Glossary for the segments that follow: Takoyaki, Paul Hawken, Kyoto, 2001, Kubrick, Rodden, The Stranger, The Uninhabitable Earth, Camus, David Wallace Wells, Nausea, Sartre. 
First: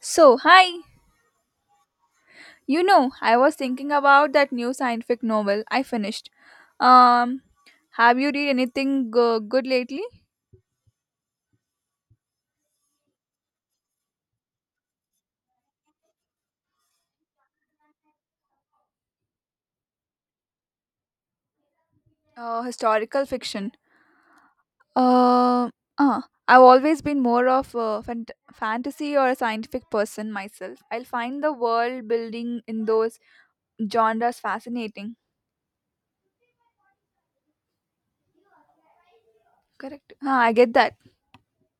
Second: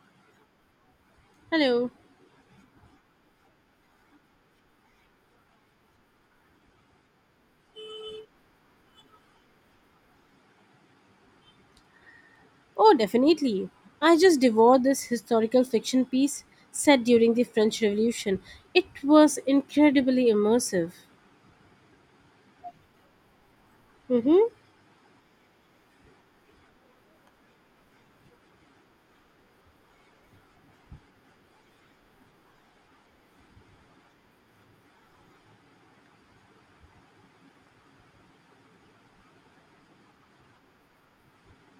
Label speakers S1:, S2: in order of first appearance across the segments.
S1: So, hi.
S2: Hello.
S1: You know, I was thinking about that new scientific novel I finished. Um, have you read anything good lately?
S2: Oh, definitely. I just devoured this historical fiction piece set during the French Revolution. It was incredibly immersive.
S1: Historical fiction.
S2: Mm-hmm.
S1: Uh, uh, I've always been more of a fantasy or a scientific person myself. I'll find the world building in those genres fascinating. Correct. Ah, I get that.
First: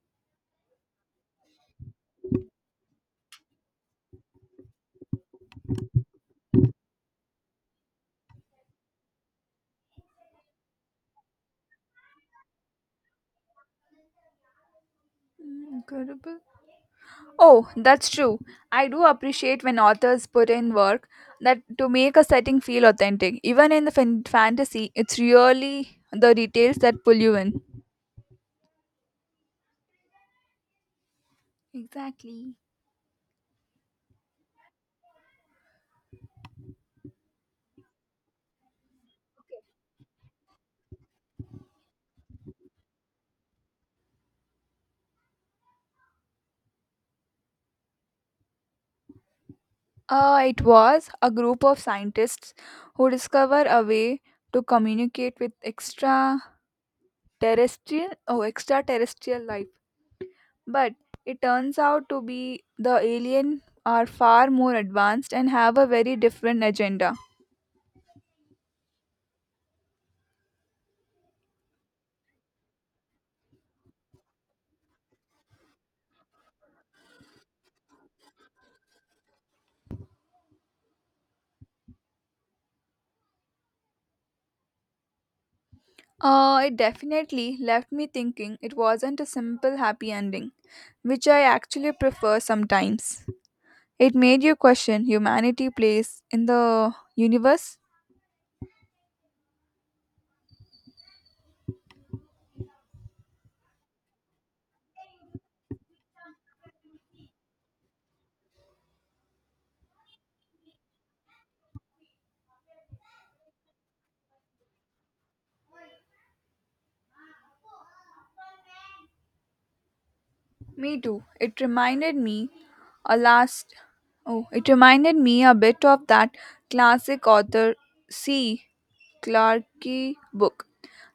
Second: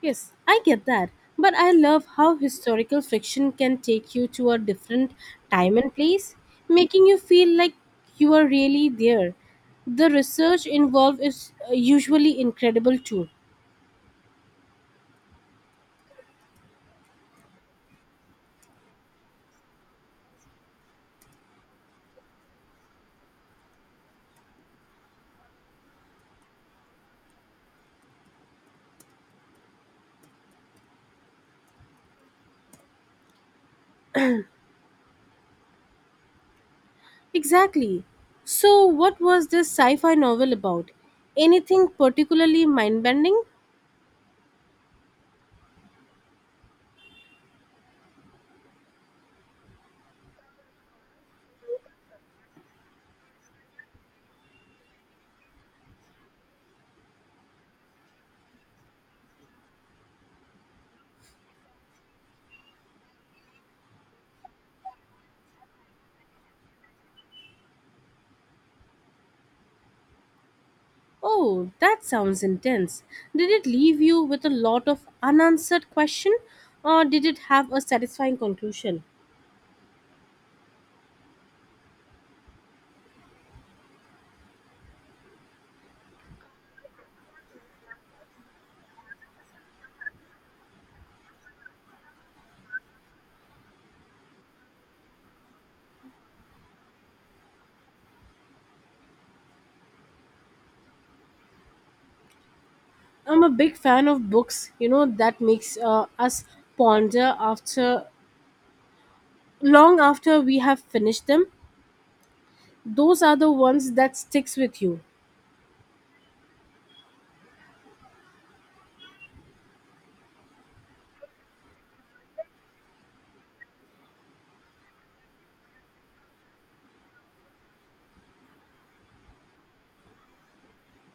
S2: Yes, I get that. But I love how historical fiction can take you to a different time and place, making you feel like you are really there. The research involved is usually incredible too.
S1: Mm, incredible. Oh, that's true. I do appreciate when authors put in work that to make a setting feel authentic. Even in the fantasy, it's really the details that pull you in. Exactly.
S2: Exactly. So, what was this sci fi novel about? Anything particularly mind bending?
S1: It was a group of scientists who discover a way to communicate with extraterrestrial oh extraterrestrial life. But it turns out to be the alien are far more advanced and have a very different agenda.
S2: Oh, that sounds intense. Did it leave you with a lot of unanswered question, or did it have a satisfying conclusion?
S1: It definitely left me thinking it wasn't a simple happy ending, which I actually prefer sometimes. It made you question humanity place in the universe.
S2: I'm a big fan of books, you know, that makes us ponder after long after we have finished them. Those are the ones that sticks with you.
S1: Me too. It reminded me a last oh, it reminded me a bit of that classic author C. Clarke book,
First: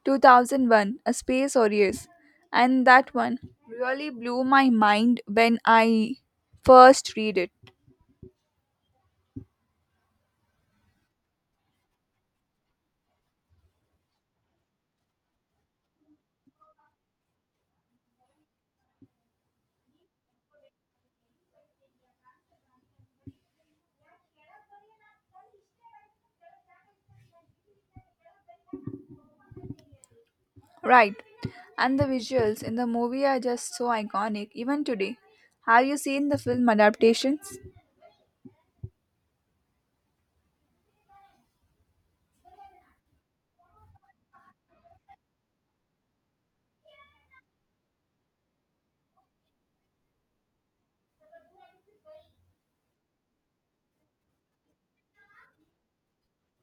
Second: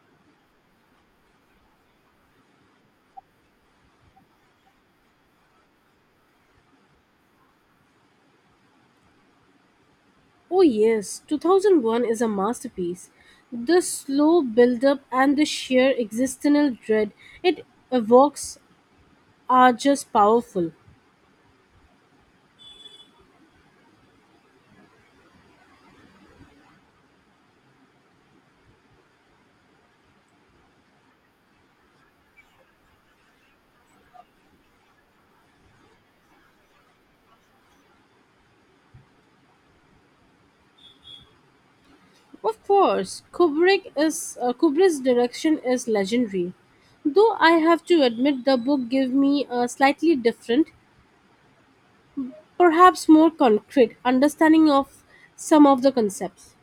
S1: 2001: A Space Odyssey, and that one really blew my mind when I first read it.
S2: Oh yes, 2001 is a masterpiece. The slow build-up and the sheer existential dread it evokes are just powerful.
S1: Right. And the visuals in the movie are just so iconic, even today. Have you seen the film adaptations?
S2: Of course, Kubrick's direction is legendary. Though I have to admit the book gave me a slightly different, perhaps more concrete understanding of some of the concepts.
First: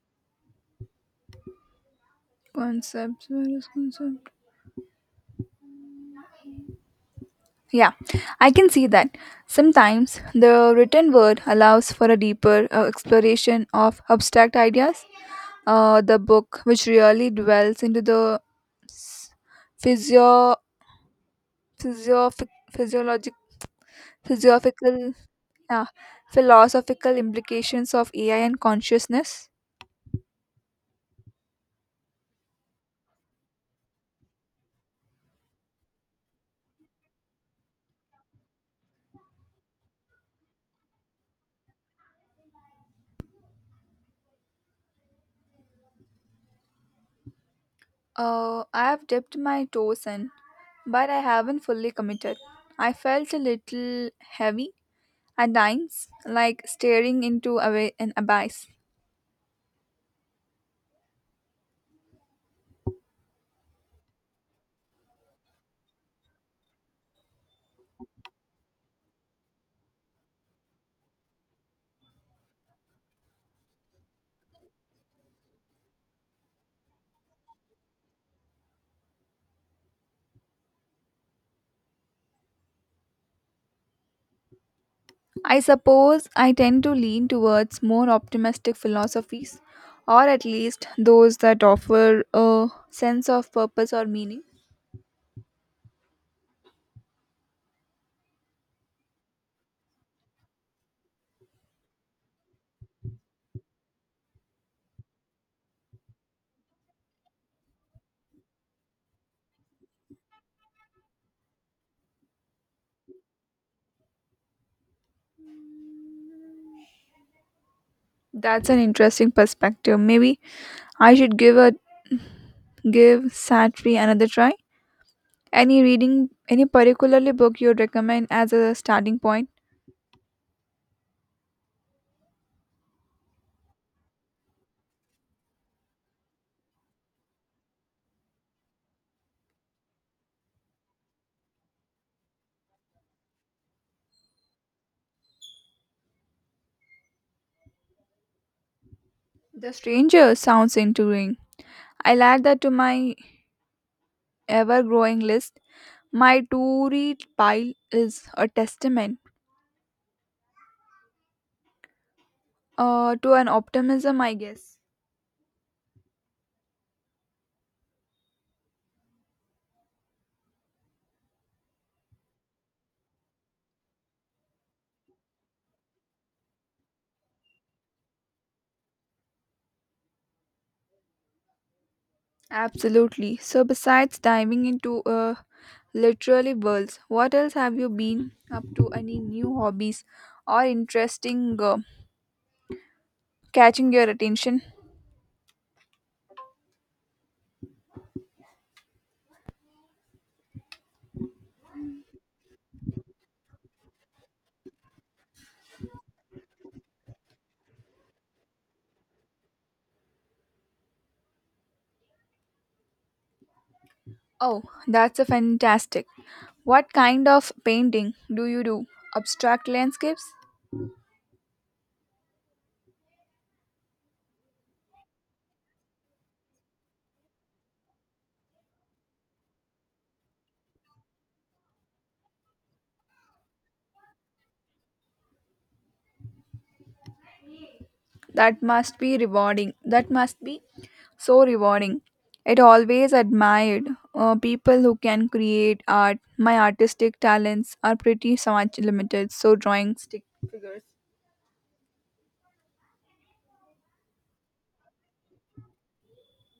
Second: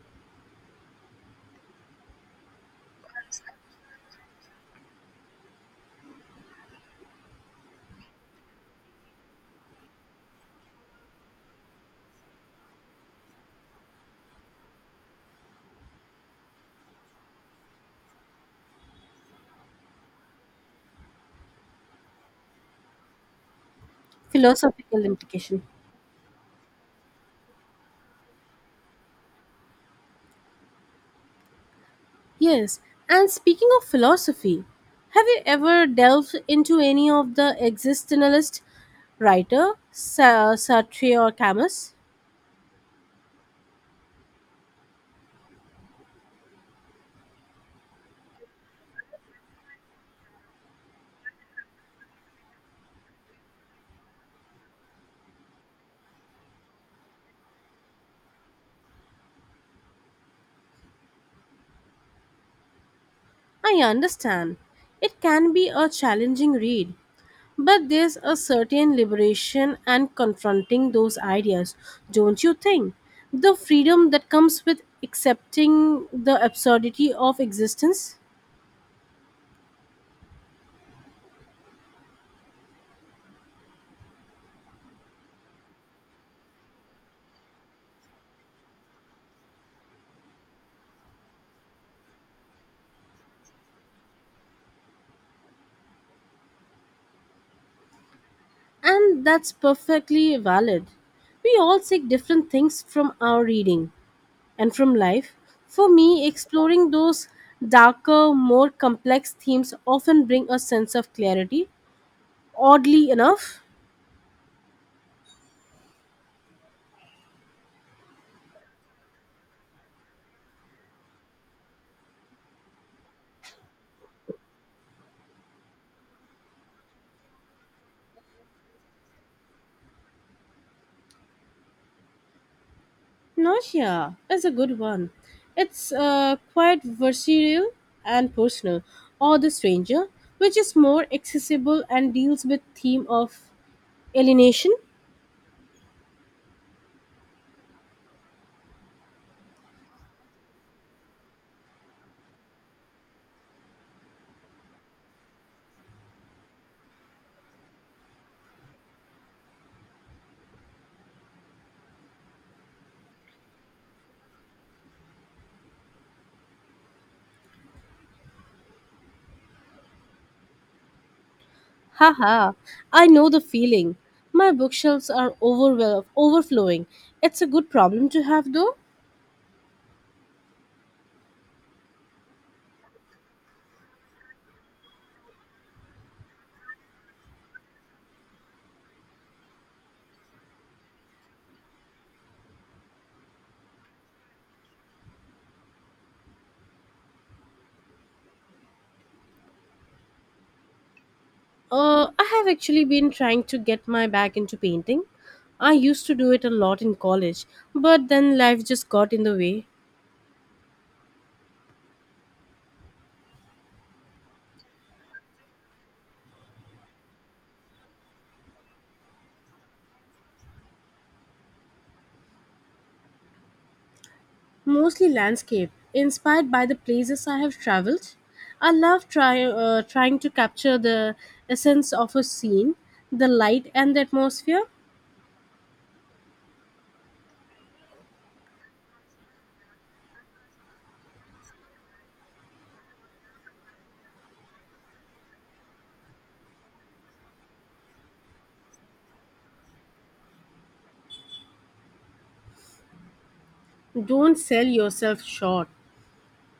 S1: Concepts, where is concept? Yeah, I can see that. Sometimes the written word allows for a deeper exploration of abstract ideas. The book, which really dwells into the s- physio, physio, physiologic,
S2: Philosophical
S1: physiophical,
S2: implication.
S1: yeah, philosophical implications of AI and consciousness.
S2: Yes, and speaking of philosophy, have you ever delved into any of the existentialist Sartre or Camus?
S1: I have dipped my toes in, but I haven't fully committed. I felt a little heavy at times, like staring into a an abyss.
S2: I understand. It can be a challenging read, but there's a certain liberation and confronting those ideas, don't you think? The freedom that comes with accepting the absurdity of existence?
S1: I suppose I tend to lean towards more optimistic philosophies, or at least those that offer a sense of purpose or meaning.
S2: And that's perfectly valid. We all seek different things from our reading and from life. For me, exploring those darker, more complex themes often bring a sense of clarity, oddly enough.
S1: That's an interesting perspective. Maybe I should give Satri another try. Any reading, any particularly book you'd recommend as a starting point?
S2: Nausea is a good one. It's quite versatile and personal. Or The Stranger, which is more accessible and deals with theme of alienation.
S1: The Stranger sounds intriguing. I'll add that to my ever growing list. My to read pile is a testament to an optimism, I guess.
S2: Haha, I know the feeling. My bookshelves are overflowing. It's a good problem to have though.
S1: Absolutely. So, besides diving into literary worlds, what else have you been up to? Any new hobbies or interesting catching your attention?
S2: I have actually been trying to get my back into painting. I used to do it a lot in college, but then life just got in the way.
S1: Oh, that's a fantastic. What kind of painting do you do? Abstract landscapes?
S2: Mostly landscape, inspired by the places I have traveled. I love trying to capture the essence of a scene, the light and the atmosphere.
S1: That must be so rewarding. It always admired people who can create art. My artistic talents are pretty so much limited, so drawing stick.
S2: Don't sell yourself short.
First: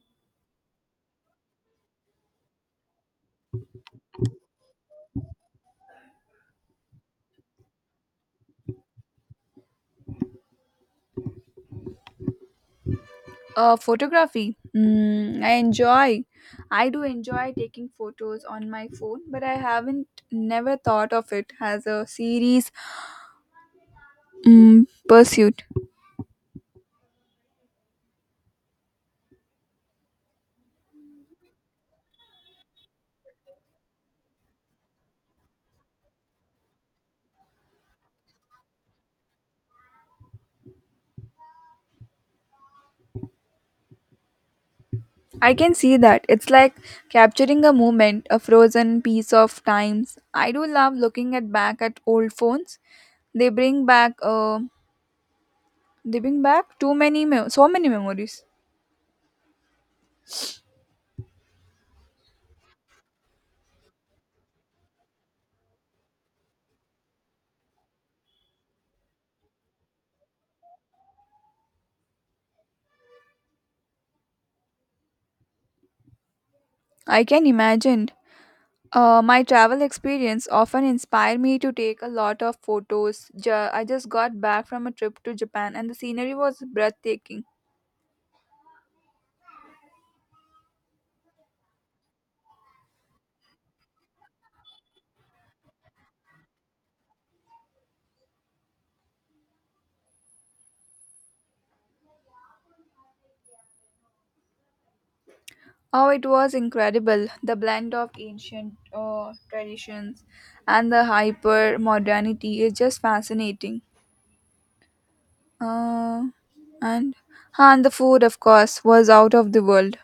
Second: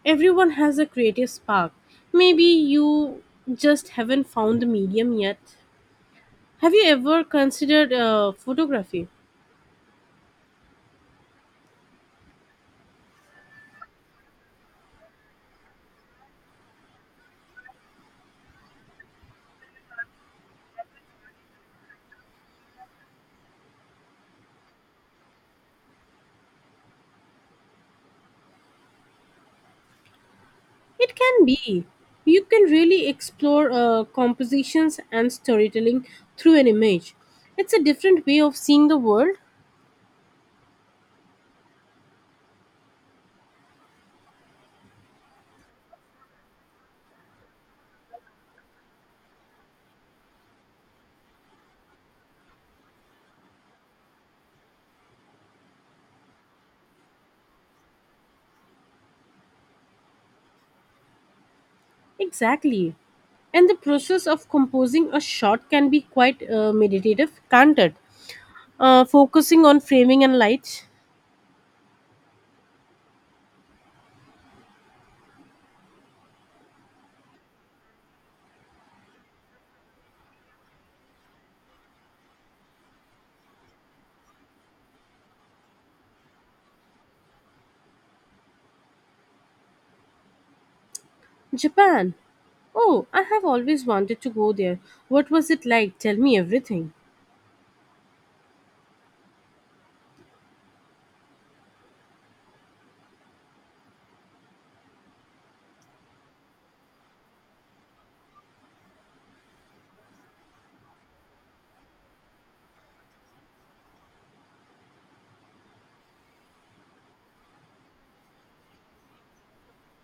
S2: Everyone has a creative spark. Maybe you just haven't found the medium yet. Have you ever considered photography?
S1: Photography. I do enjoy taking photos on my phone, but I haven't never thought of it as a series pursuit.
S2: It can be. You can really explore compositions and storytelling through an image. It's a different way of seeing the world.
S1: I can see that. It's like capturing a moment, a frozen piece of times. I do love looking at back at old phones. They bring back uh they bring back so many memories.
S2: Exactly. And the process of composing a shot can be quite meditative, can't it? Focusing on framing and lights.
S1: I can imagine. My travel experience often inspired me to take a lot of photos. I just got back from a trip to Japan and the scenery was breathtaking.
S2: Japan. Oh, I have always wanted to go there. What was it like? Tell me everything.
S1: Oh, it was incredible. The blend of ancient traditions and the hyper modernity is just fascinating. Uh, and, and the food, of course, was out of the world.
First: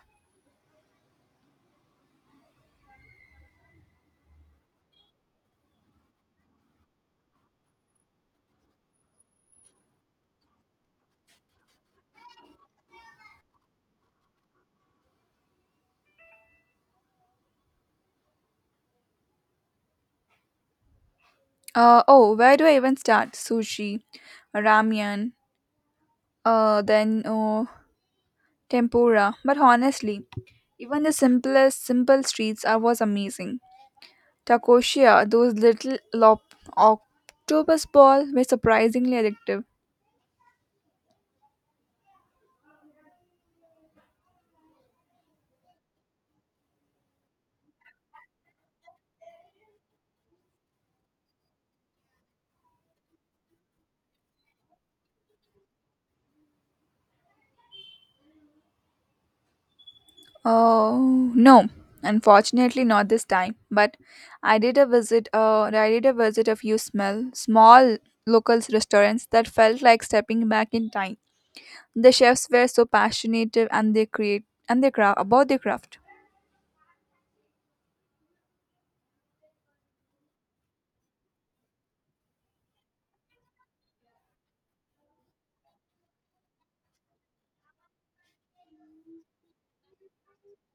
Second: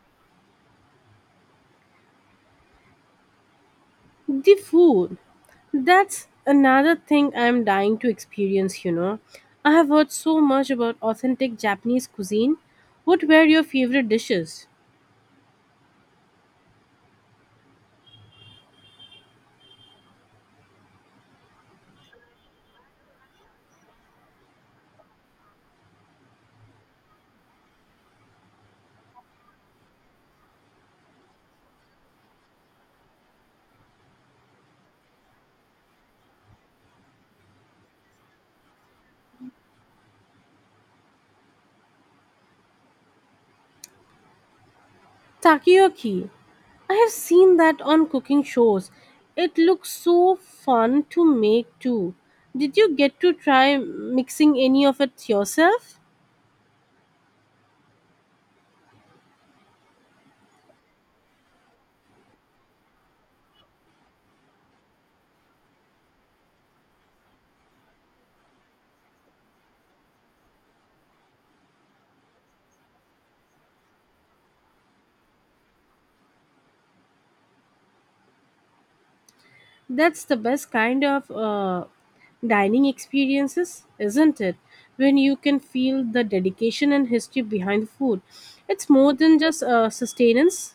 S2: The food. That's another thing I'm dying to experience, you know. I have heard so much about authentic Japanese cuisine. What were your favorite dishes?
S1: Oh, where do I even start? Sushi, ramyun, then tempura. But honestly, even the simple streets are, was amazing. Takoshia, those little octopus balls were surprisingly addictive.
S2: Takoyaki. I have seen that on cooking shows. It looks so fun to make too. Did you get to try mixing any of it yourself?
S1: Oh no, unfortunately not this time. But I did a visit a few small local restaurants that felt like stepping back in time. The chefs were so passionate and they create and they craft about their craft.
S2: That's the best kind of dining experiences, isn't it? When you can feel the dedication and history behind the food. It's more than just sustenance.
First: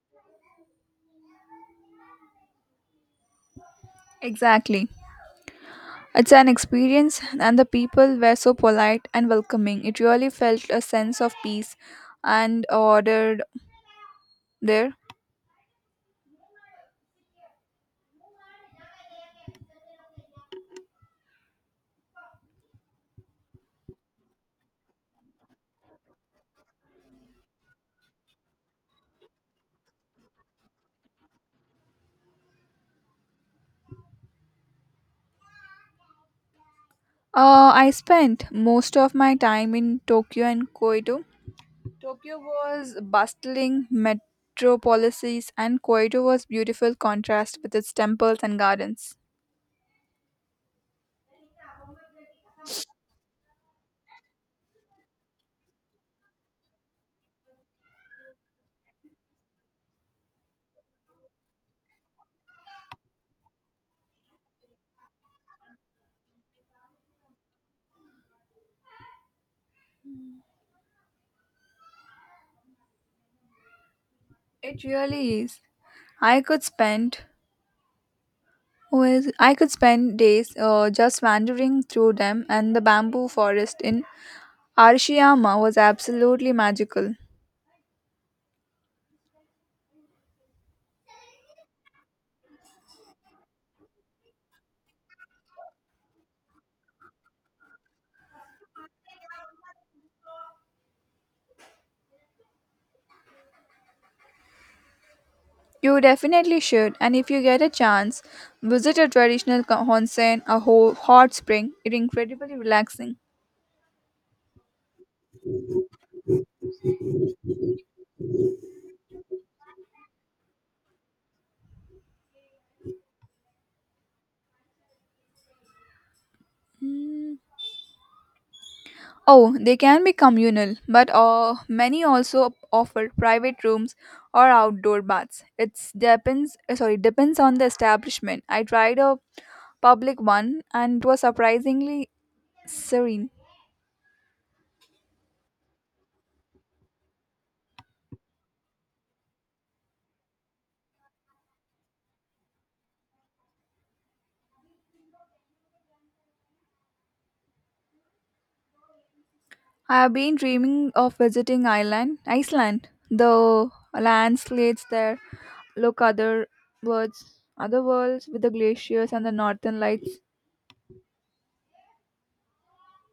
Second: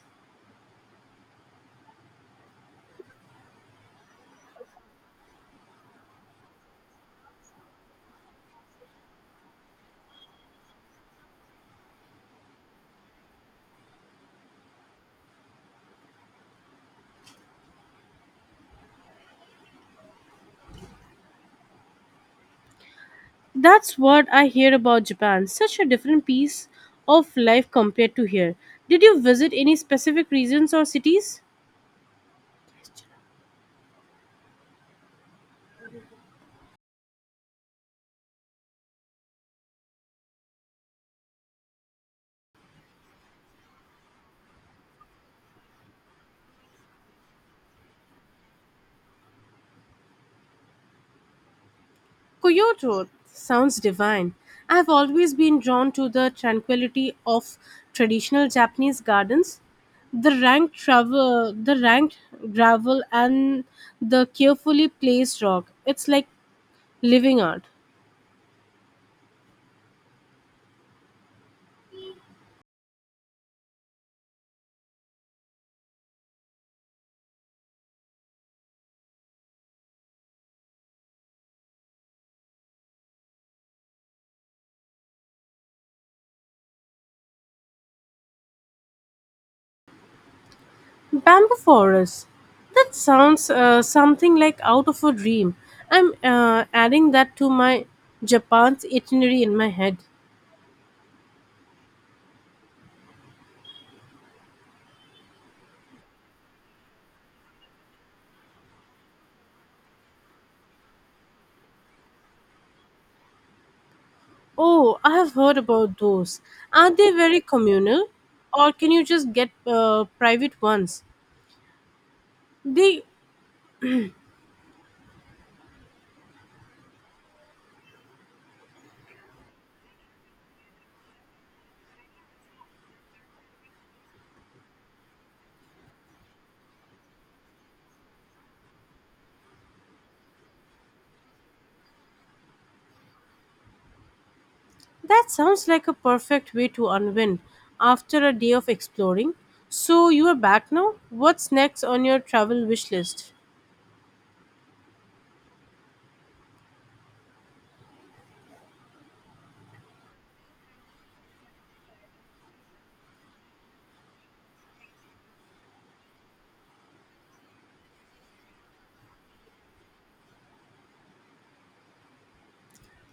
S1: Exactly. It's an experience, and the people were so polite and welcoming. It really felt a sense of peace and ordered there.
S2: That's what I hear about Japan. Such a different piece of life compared to here. Did you visit any specific regions or cities?
S1: I spent most of my time in Tokyo and Kyoto. Tokyo was bustling metropolises and Kyoto was beautiful contrast with its temples and gardens.
S2: Kyoto sounds divine. I have always been drawn to the tranquility of traditional Japanese gardens, the rank travel, the ranked gravel, and the carefully placed rock. It's like living art.
S1: It really is. I could spend I could spend days just wandering through them and the bamboo forest in Arashiyama was absolutely magical.
S2: Bamboo forest. That sounds something like out of a dream. I'm adding that to my Japan's itinerary in my head.
S1: You definitely should and if you get a chance visit a traditional onsen a hot spring. It's incredibly relaxing.
S2: Oh, I have heard about those. Are they very communal, or can you just get private ones? They
S1: Mm, oh, they can be communal, but many also offer private rooms or outdoor baths. It depends. Sorry, depends on the establishment. I tried a public one, and it was surprisingly serene.
S2: that sounds like a perfect way to unwind after a day of exploring. So you are back now. What's next on your travel wish list?
S1: I have been dreaming of visiting Ireland, Iceland. The landscapes there look other worlds with the glaciers and the northern lights.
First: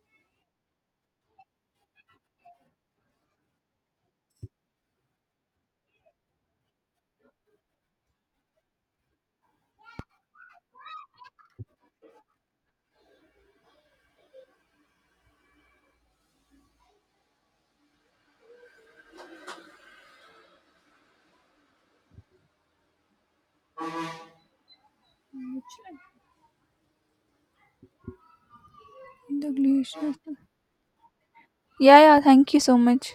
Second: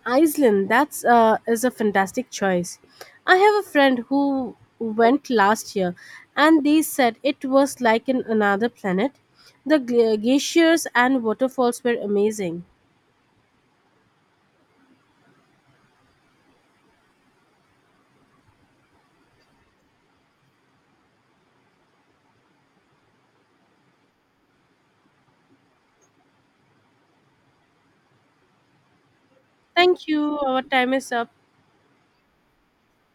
S2: Iceland, that's is a fantastic choice. I have a friend who went last year, and they said it was like in another planet. The glaciers and waterfalls were amazing.
S1: The
S2: Thank
S1: glaciers.
S2: you. Our time is up.
S1: Yeah, yeah. Thank you so much.